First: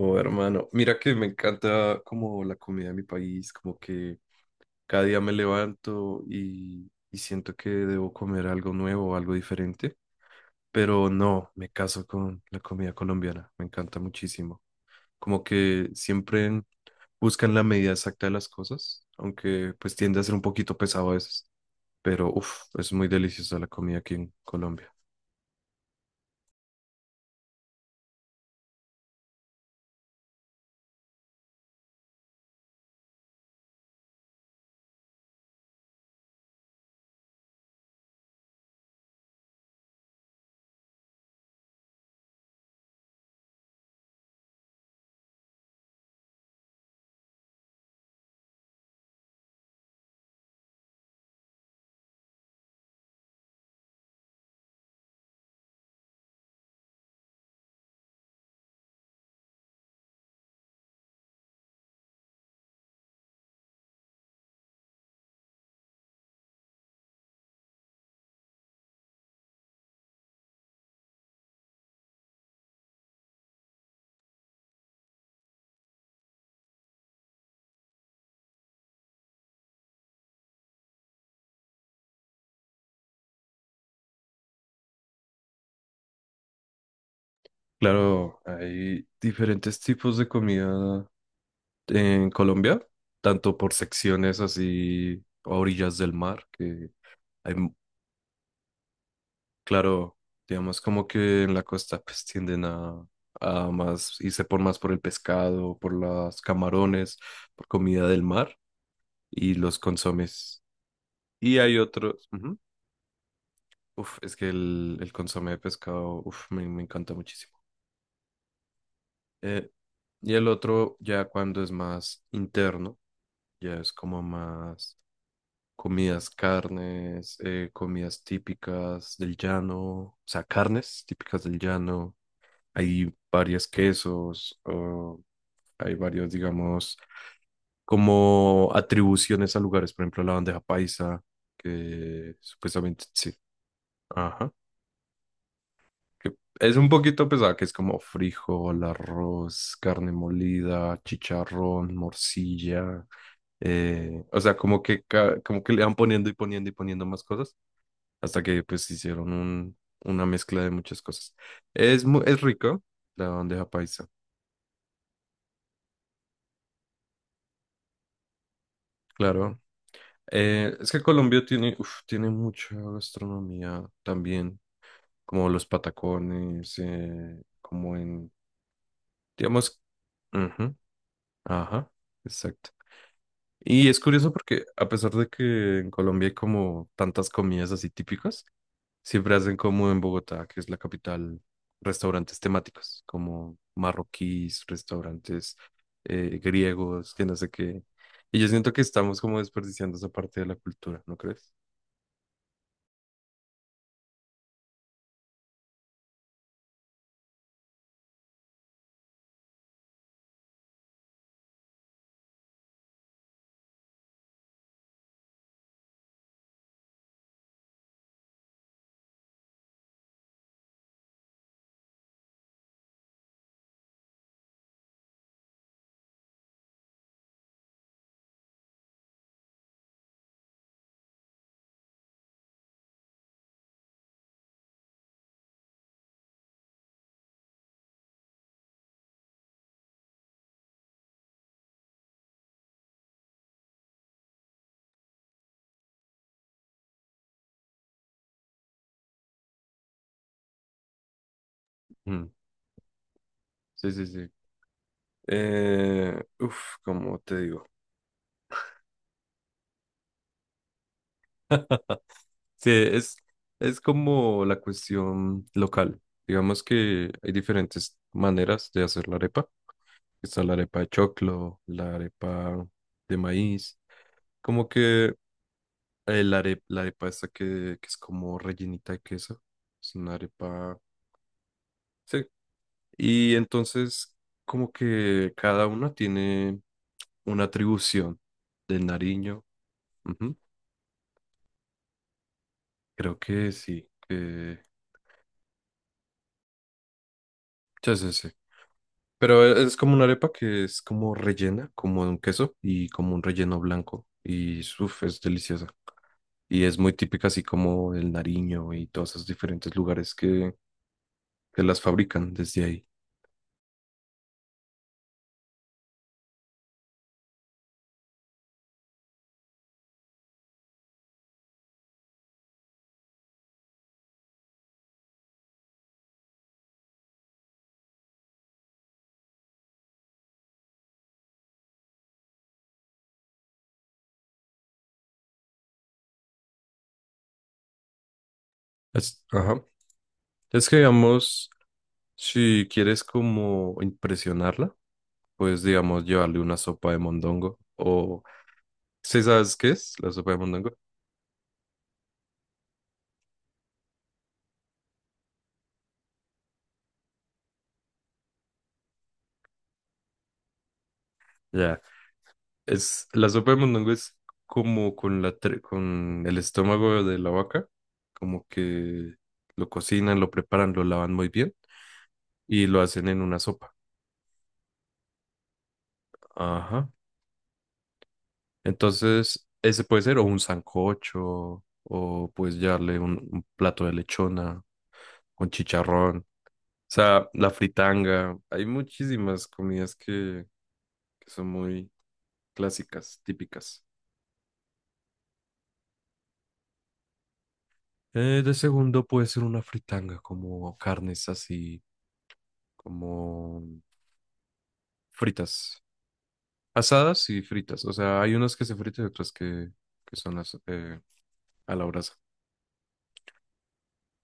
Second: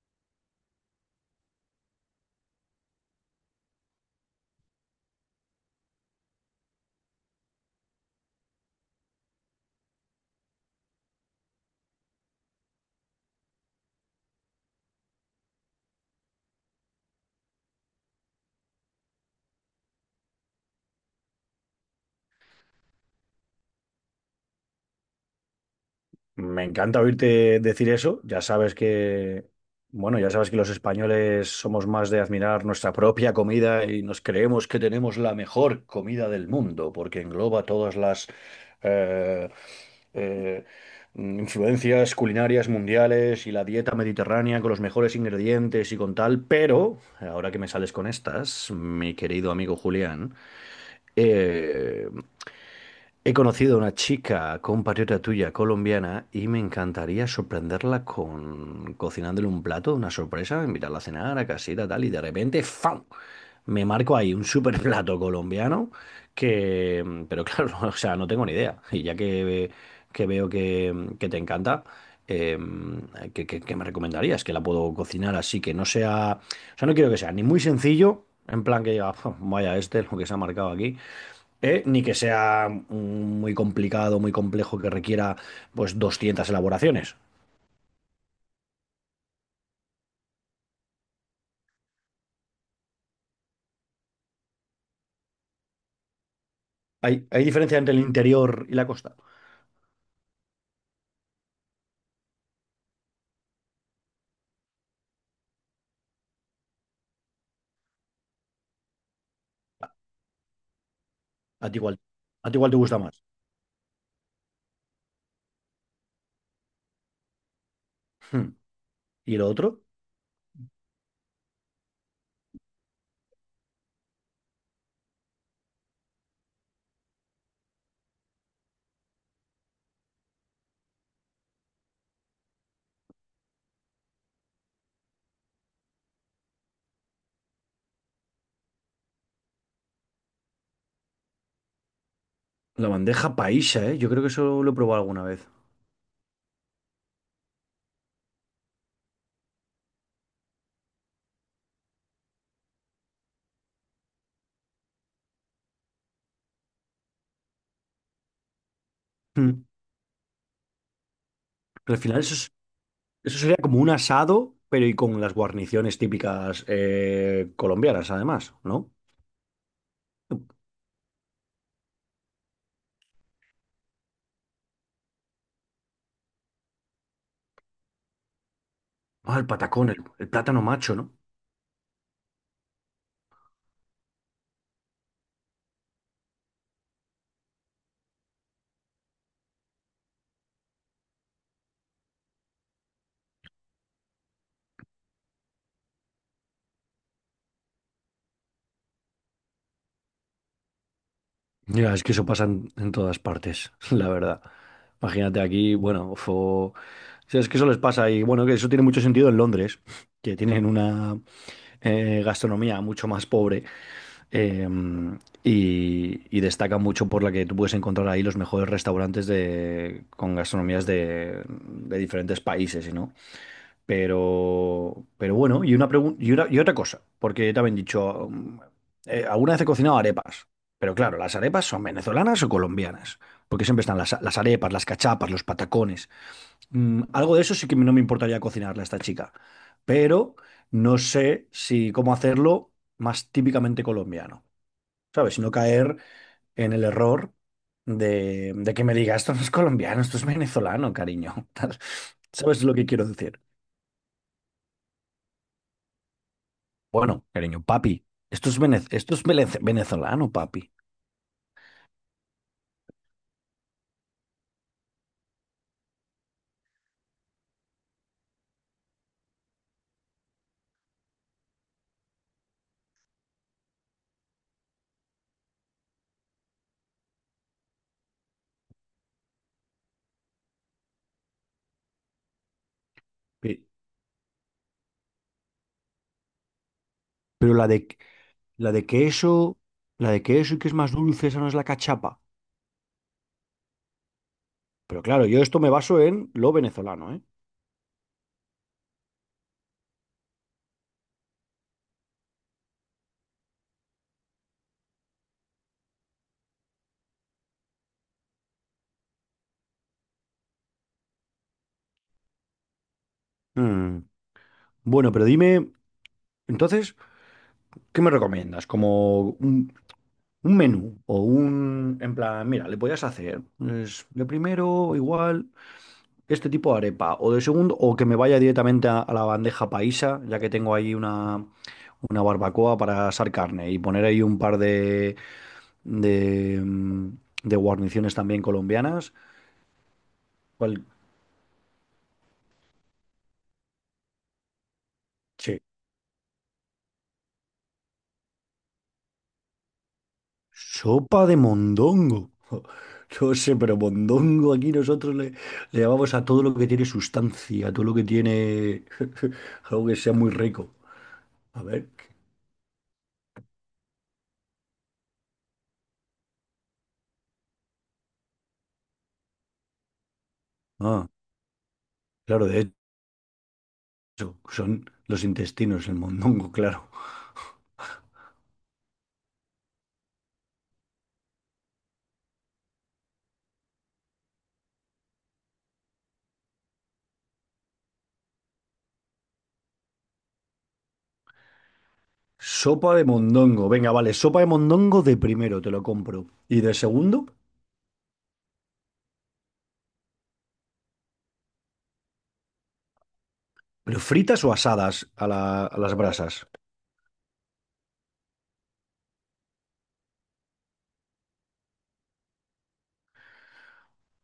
Oh, hermano, mira que me encanta como la comida de mi país, como que cada día me levanto y siento que debo comer algo nuevo, algo diferente, pero no, me caso con la comida colombiana, me encanta muchísimo. Como que siempre buscan la medida exacta de las cosas, aunque pues tiende a ser un poquito pesado a veces, pero uff, es muy deliciosa la comida aquí en Colombia. Me encanta oírte decir eso. Ya sabes que, bueno, ya sabes que los españoles somos más de admirar nuestra propia comida y nos creemos que tenemos la mejor comida del mundo, porque engloba todas las eh, eh, influencias culinarias mundiales y la dieta mediterránea con los mejores ingredientes y con tal. Pero ahora que me sales con estas, mi querido amigo Julián, eh, he conocido a una chica compatriota tuya colombiana y me encantaría sorprenderla con cocinándole un plato, una sorpresa, invitarla a cenar a casita, tal, y de repente, ¡fam! Me marco ahí un super plato colombiano que, pero claro, o sea, no tengo ni idea. Y ya que veo que te encanta, eh, ¿qué me recomendarías? Que la puedo cocinar así, que no sea, o sea, no quiero que sea ni muy sencillo, en plan que diga: "Uf, vaya, este es lo que se ha marcado aquí, ¿eh?". Ni que sea muy complicado, muy complejo, que requiera pues 200 elaboraciones. Claro, hay diferentes tipos de comida en Colombia, tanto por secciones así a orillas del mar, que Hay hay, mu- diferencia entre el interior y la costa. claro, digamos como que en la costa pues tienden a más y se por más por el pescado, por los camarones, por comida del mar y los A, consomes. Y a ti hay igual, otros, a ti ujú. igual te gusta más. Uf, es que el consomé de pescado, uf, me encanta muchísimo. Hmm. ¿Y lo Eh, otro? y el otro ya cuando es más interno, ya es como más comidas, carnes, comidas típicas del llano, o sea, carnes típicas del llano. Hay varios quesos, o hay varios, digamos, como atribuciones a lugares, por ejemplo, la bandeja paisa, que La supuestamente sí, bandeja paisa, ¿eh? Yo creo que ajá, eso lo he probado alguna vez. que es un poquito pesada, que es como frijol, arroz, carne molida, chicharrón, morcilla, o sea, como que, como que le van poniendo y poniendo y poniendo más cosas hasta que pues hicieron Hmm. Una mezcla de muchas cosas. Pero al Es, final es rico la eso sería bandeja como un paisa, asado, pero y con las guarniciones típicas, colombianas, además, ¿no? claro. Es que Colombia tiene, uf, tiene mucha gastronomía también, como los patacones, como en, Ah, el digamos, patacón, el plátano ujú, macho, ¿no? ajá, exacto. Y es curioso porque a pesar de que en Colombia hay como tantas comidas así típicas, siempre hacen como en Bogotá, que es la capital, restaurantes temáticos, como marroquíes, restaurantes griegos, que no sé qué. Y yo siento que estamos como desperdiciando esa parte de la cultura, ¿no crees? Ya, es que eso pasa en todas partes, la verdad. Imagínate aquí, bueno, es que eso les pasa y bueno, que eso tiene mucho sentido en Londres, que tienen una gastronomía mucho más pobre. eh, y, y destaca mucho por la que tú puedes encontrar ahí los mejores restaurantes de, con gastronomías de diferentes países, ¿no? Pero bueno, y una pregunta y otra cosa, porque también he dicho, alguna vez he cocinado arepas, pero claro, ¿las arepas son venezolanas o colombianas? Porque siempre están las arepas, las cachapas, los patacones. Mm, algo de eso sí que no me importaría cocinarle a esta chica, pero no sé si cómo hacerlo más típicamente colombiano, ¿sabes? Si no caer en el error de que me diga, esto no es colombiano, esto es venezolano, cariño. Mm, ¿Sabes lo que quiero decir? sí, sí, sí. Uf, ¿cómo Bueno, te cariño, digo? papi, venezolano, papi. Sí, es como la cuestión local. Digamos que hay diferentes maneras de hacer la arepa. Está la arepa de choclo, la arepa de maíz. Como que la arepa esta que es como rellenita de queso. Es una arepa. Sí. Y Pe- entonces, como que cada una tiene una Pero la de, atribución la del de Nariño. queso, la de Ujú. queso y que es más dulce, esa no es la cachapa. Creo que sí. Pero claro, yo esto me baso en lo venezolano, ¿eh? Ya sé, sí. Pero es como una arepa que es como rellena, como de un queso y como un relleno blanco. Y uf, es deliciosa. Y es muy típica así como del Nariño y todos esos diferentes lugares que las fabrican desde ahí. Mm, bueno, pero dime, entonces, ¿qué me recomiendas? Como un menú o un, en plan, mira, le podías hacer pues, de primero, igual este tipo de arepa, o de segundo, o que me vaya directamente a la bandeja paisa, ya que tengo ahí una barbacoa para asar carne y poner ahí un par de, mm, de guarniciones también colombianas. Ajá. Es que, ¿Cuál? digamos, si quieres como impresionarla, Che, pues, digamos, llevarle una sopa de mondongo o... ¿Sí sabes qué es la sopa de mondongo? sopa de mondongo. No sé, pero mondongo aquí nosotros le llamamos a todo lo que tiene sustancia, a todo lo que tiene algo que sea muy rico. A Ya, ver. es... La sopa de mondongo es como con con el estómago de la vaca, como que lo cocinan, lo preparan, lo Ah, lavan muy bien claro, y de lo hacen en una sopa. hecho, son los intestinos, el mondongo, claro. Ajá. Entonces, ese puede ser o un sancocho o pues llevarle un plato de lechona con chicharrón. O sea, la fritanga. Hay muchísimas comidas que son muy Sopa de clásicas, mondongo. típicas. Venga, vale, sopa de mondongo de primero, te lo compro. ¿Y de segundo? De segundo puede ser una fritanga, como carnes así, como Pero ¿fritas o asadas a, a fritas. las brasas? Asadas y fritas. O sea, hay unas que se fritan y otras que son las a la brasa.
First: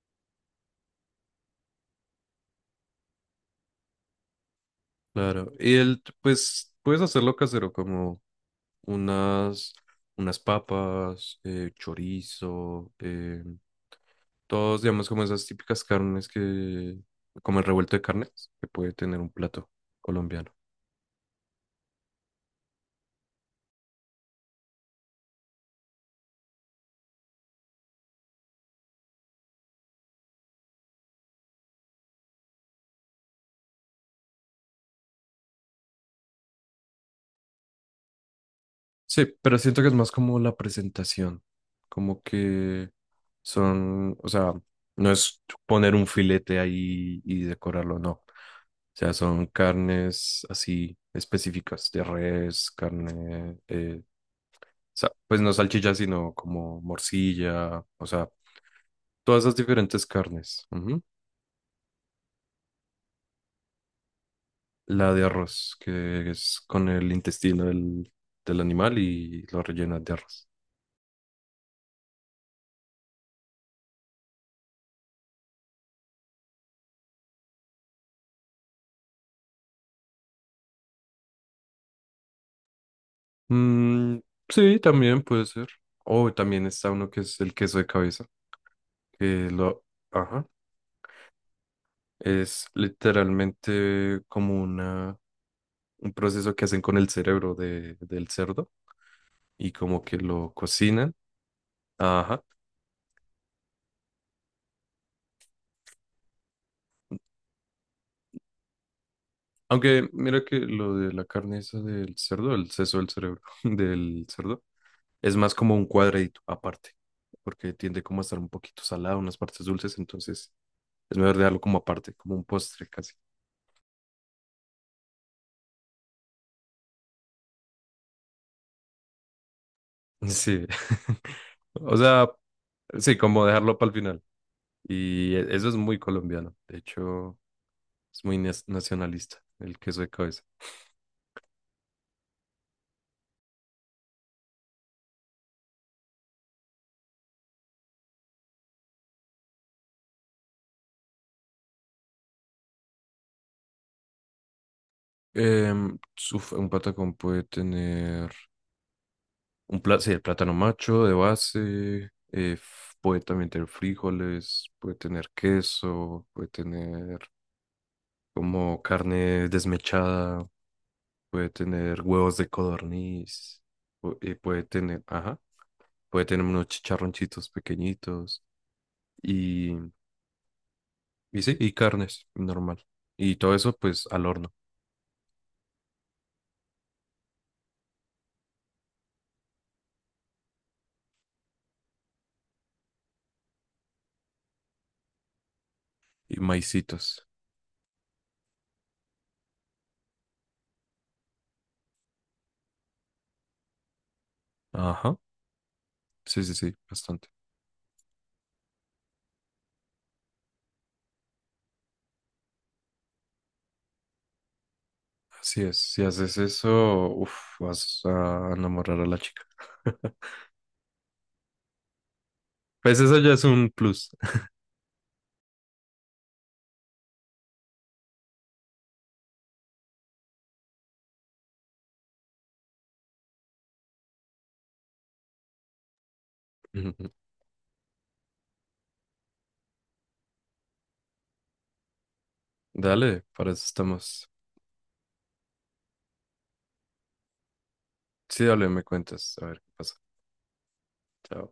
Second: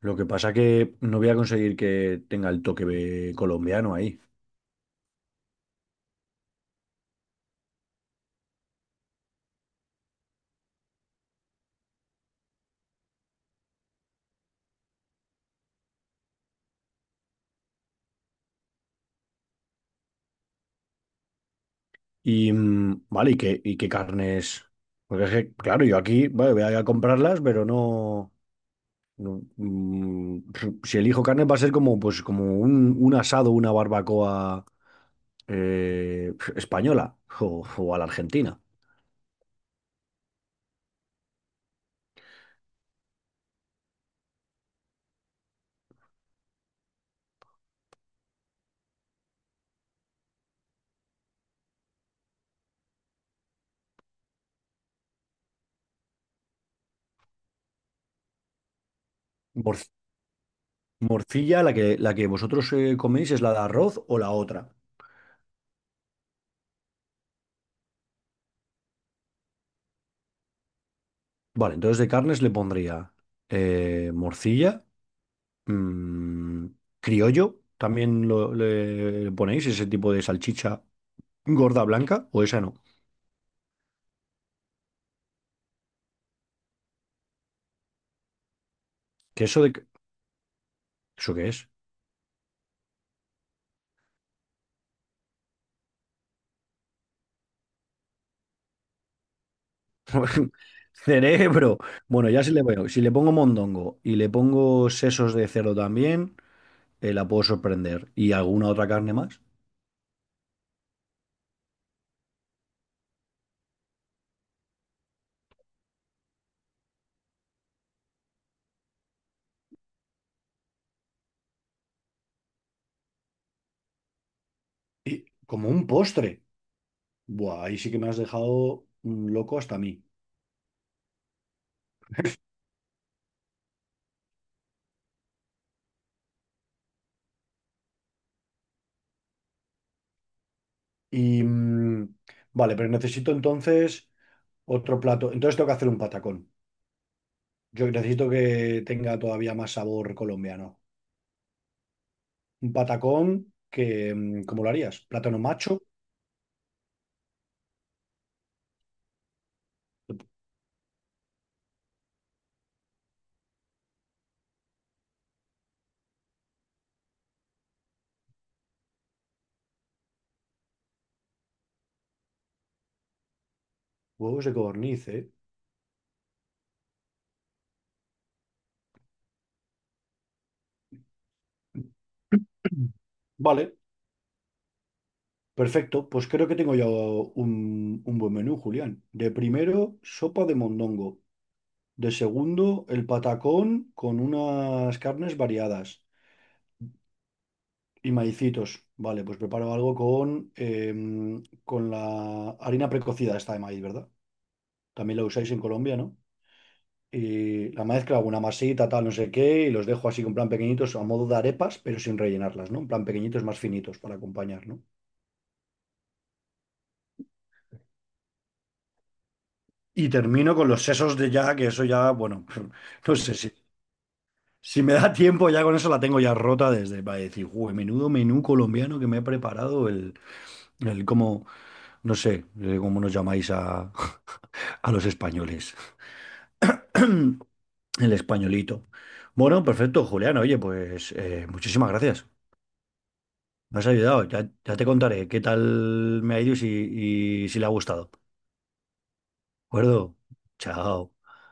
Lo que pasa que no voy a conseguir que tenga el toque de colombiano ahí. Claro. Y el, pues, puedes hacerlo casero, como unas, unas papas, chorizo, todos, digamos, como esas típicas carnes que, como el revuelto de carnes, que puede tener un plato colombiano. Y mm, vale, y qué carnes? Porque es que, claro, yo aquí, vale, voy a ir a comprarlas, pero no, mm, si elijo carne va a ser como, pues, como un asado, una barbacoa española o a la argentina. Sí, pero siento que es más como la presentación, como que son, o sea, no es poner un filete ahí y decorarlo, no. O sea, son carnes así específicas, de res, carne, o pues no salchicha, sino como morcilla, o sea, todas esas Mor- diferentes carnes. Ujú. Morcilla, la la que vosotros coméis, ¿es la de arroz o la otra? La de arroz, que es con el intestino del animal y lo rellenas de arroz. Vale, entonces de carnes le pondría morcilla, mm, criollo, también le ponéis ese tipo de salchicha gorda blanca, o esa no. Mm, sí, también puede ser. O también está uno que es el queso de cabeza, Que que eso de... lo... que- Ajá. ¿Eso qué es? Es literalmente como una, un proceso que hacen con el cerebro de, del cerdo y como que lo cocinan. Cerebro. Bueno, ya Ajá. si le veo, si le pongo mondongo y le pongo sesos de cerdo también, la puedo sorprender. ¿Y alguna otra carne más? Aunque mira que lo de la carne esa del cerdo, el seso del cerebro del cerdo, es más como un cuadradito aparte, porque tiende como a estar un poquito salado, unas partes dulces, entonces es mejor dejarlo como aparte, como un postre casi. Y como un postre. Buah, ahí sí que me has dejado mm, loco hasta a mí. Sí. O sea, sí, como dejarlo para el final. Y eso es muy colombiano. De hecho, es muy nacionalista el queso de cabeza. Y... mm, vale, pero necesito entonces... otro plato. Entonces tengo que hacer un patacón. Yo necesito que tenga todavía más sabor colombiano. Un patacón que, mm, ¿cómo lo harías? Plátano macho, Em, Uf, un patacón puede tener un plátano, sí, el plátano macho de base. Puede también tener frijoles, puede tener queso, puede tener como carne desmechada, puede tener huevos de codorniz, huevos de puede tener, codorniz, ¿eh? ajá, puede tener unos chicharroncitos pequeñitos y, y sí, y carnes normal. Y todo eso Vale, pues al horno perfecto. Pues creo que tengo ya un buen menú, Julián. De primero, sopa de mondongo. De segundo, el patacón con unas carnes variadas y maicitos. y maicitos. Vale, pues preparo algo con, em, con la harina precocida esta de maíz, ¿verdad? Ajá, ¿También lo usáis en Colombia, no? sí, sí, sí, bastante. Y la mezcla, una masita, tal, no sé qué, y los dejo así con plan pequeñitos, a modo de arepas, pero sin rellenarlas, ¿no? En plan pequeñitos más finitos para acompañar, ¿no? Así es, si haces eso, uf, vas a enamorar a la chica. Y termino con los sesos de ya, que eso ya, bueno, Pues no eso ya sé es si, un plus. si me da tiempo, ya con eso la tengo ya rota desde para decir: "Jue, menudo menú colombiano que me he preparado, el cómo, no sé, cómo nos llamáis a, a los españoles, el españolito". Bueno, perfecto, Julián, oye, pues muchísimas gracias. Dale, para eso Me has ayudado. estamos. Ya, ya te contaré qué tal me ha ido y si le ha gustado. ¿De Sí, dale, me cuentas, a ver qué pasa. acuerdo? Chao. Chao.